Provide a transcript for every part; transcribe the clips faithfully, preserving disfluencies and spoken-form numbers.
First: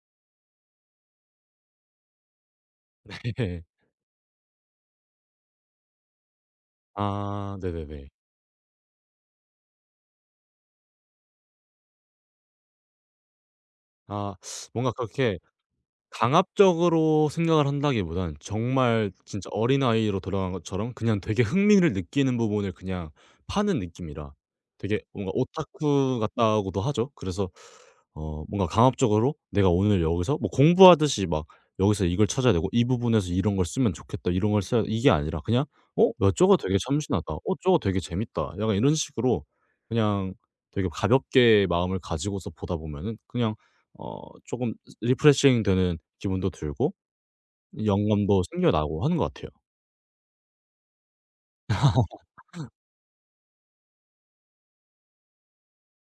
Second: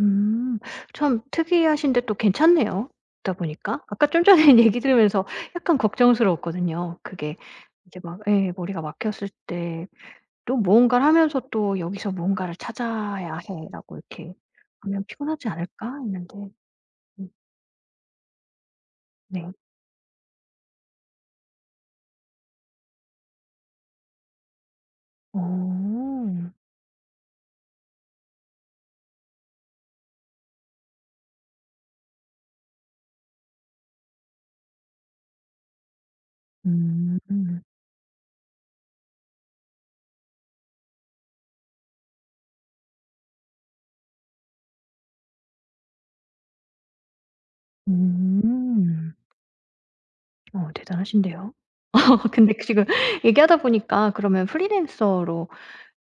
음. 참 특이하신데 또 괜찮네요 듣다 네. 보니까. 아까 좀 전에 얘기 들으면서 약간 걱정스러웠거든요 그게. 아 이제 네네네. 막 예 머리가 막혔을 때 또 무언가를 하면서 또 '여기서 무언가를 찾아야 해.'라고 아. 이렇게 뭔가 하면 그렇게 피곤하지 않을까 했는데. 음. 강압적으로 생각을 한다기보다는 정말 진짜 네. 어린아이로 돌아간 것처럼 그냥 되게 흥미를 느끼는 부분을 그냥 파는 느낌이라 되게 뭔가 오타쿠 어. 같다고도 하죠. 그래서 어 '뭔가 강압적으로 내가 오늘 여기서 뭐 공부하듯이 막 여기서 이걸 찾아야 되고 이 부분에서 이런 걸 쓰면 좋겠다. 이런 걸 써야 돼.' 이게 아니라 그냥 '어 야 저거 되게 참신하다, 어 음. 저거 되게 재밌다.' 약간 이런 식으로 그냥 되게 가볍게 마음을 가지고서 보다 보면은 그냥 어 조금 리프레싱되는 기분도 들고 영감도 생겨나고 음. 하는 것 같아요. 어 대단하신데요. 어 근데 그 지금 얘기하다 보니까 그러면 프리랜서로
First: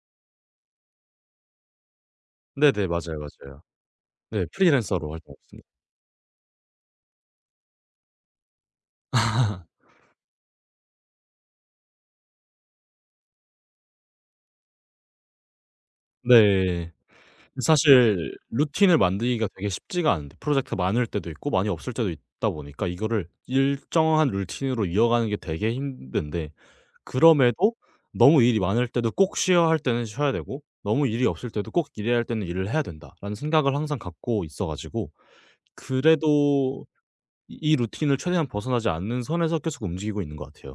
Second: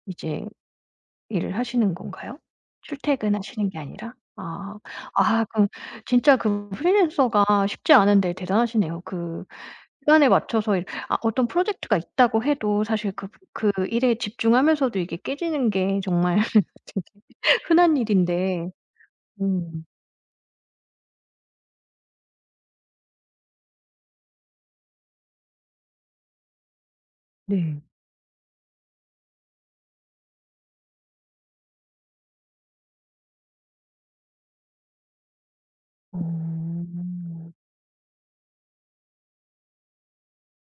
이제 일을 하시는 건가요 네네. 맞아요, 맞아요. 출퇴근하시는 게 아니라? 네. 아. 프리랜서로 활동하고 아 있습니다. 그럼 진짜 그 프리랜서가 쉽지 않은데 대단하시네요. 그 시간에 맞춰서 이 아 어떤 프로젝트가 있다고 해도 사실 그 그 일에 집중하면서도 이게 깨지는 게 정말 네. 진짜 이 흔한 사실 일인데 루틴을 만들기가 되게 음. 쉽지가 않은데 프로젝트가 많을 때도 있고 많이 없을 때도 있다 보니까 이거를 일정한 룰틴으로 이어 가는 게 되게 힘든데 그럼에도 네. '너무 일이 많을 때도 꼭 쉬어야 할 때는 쉬어야 되고 너무 일이 없을 때도 꼭 일해야 할 때는 일을 해야 된다.'라는 생각을 항상 갖고 있어 가지고 그래도 어. 이 루틴을 최대한 벗어나지 않는 선에서 계속 움직이고 있는 것 같아요.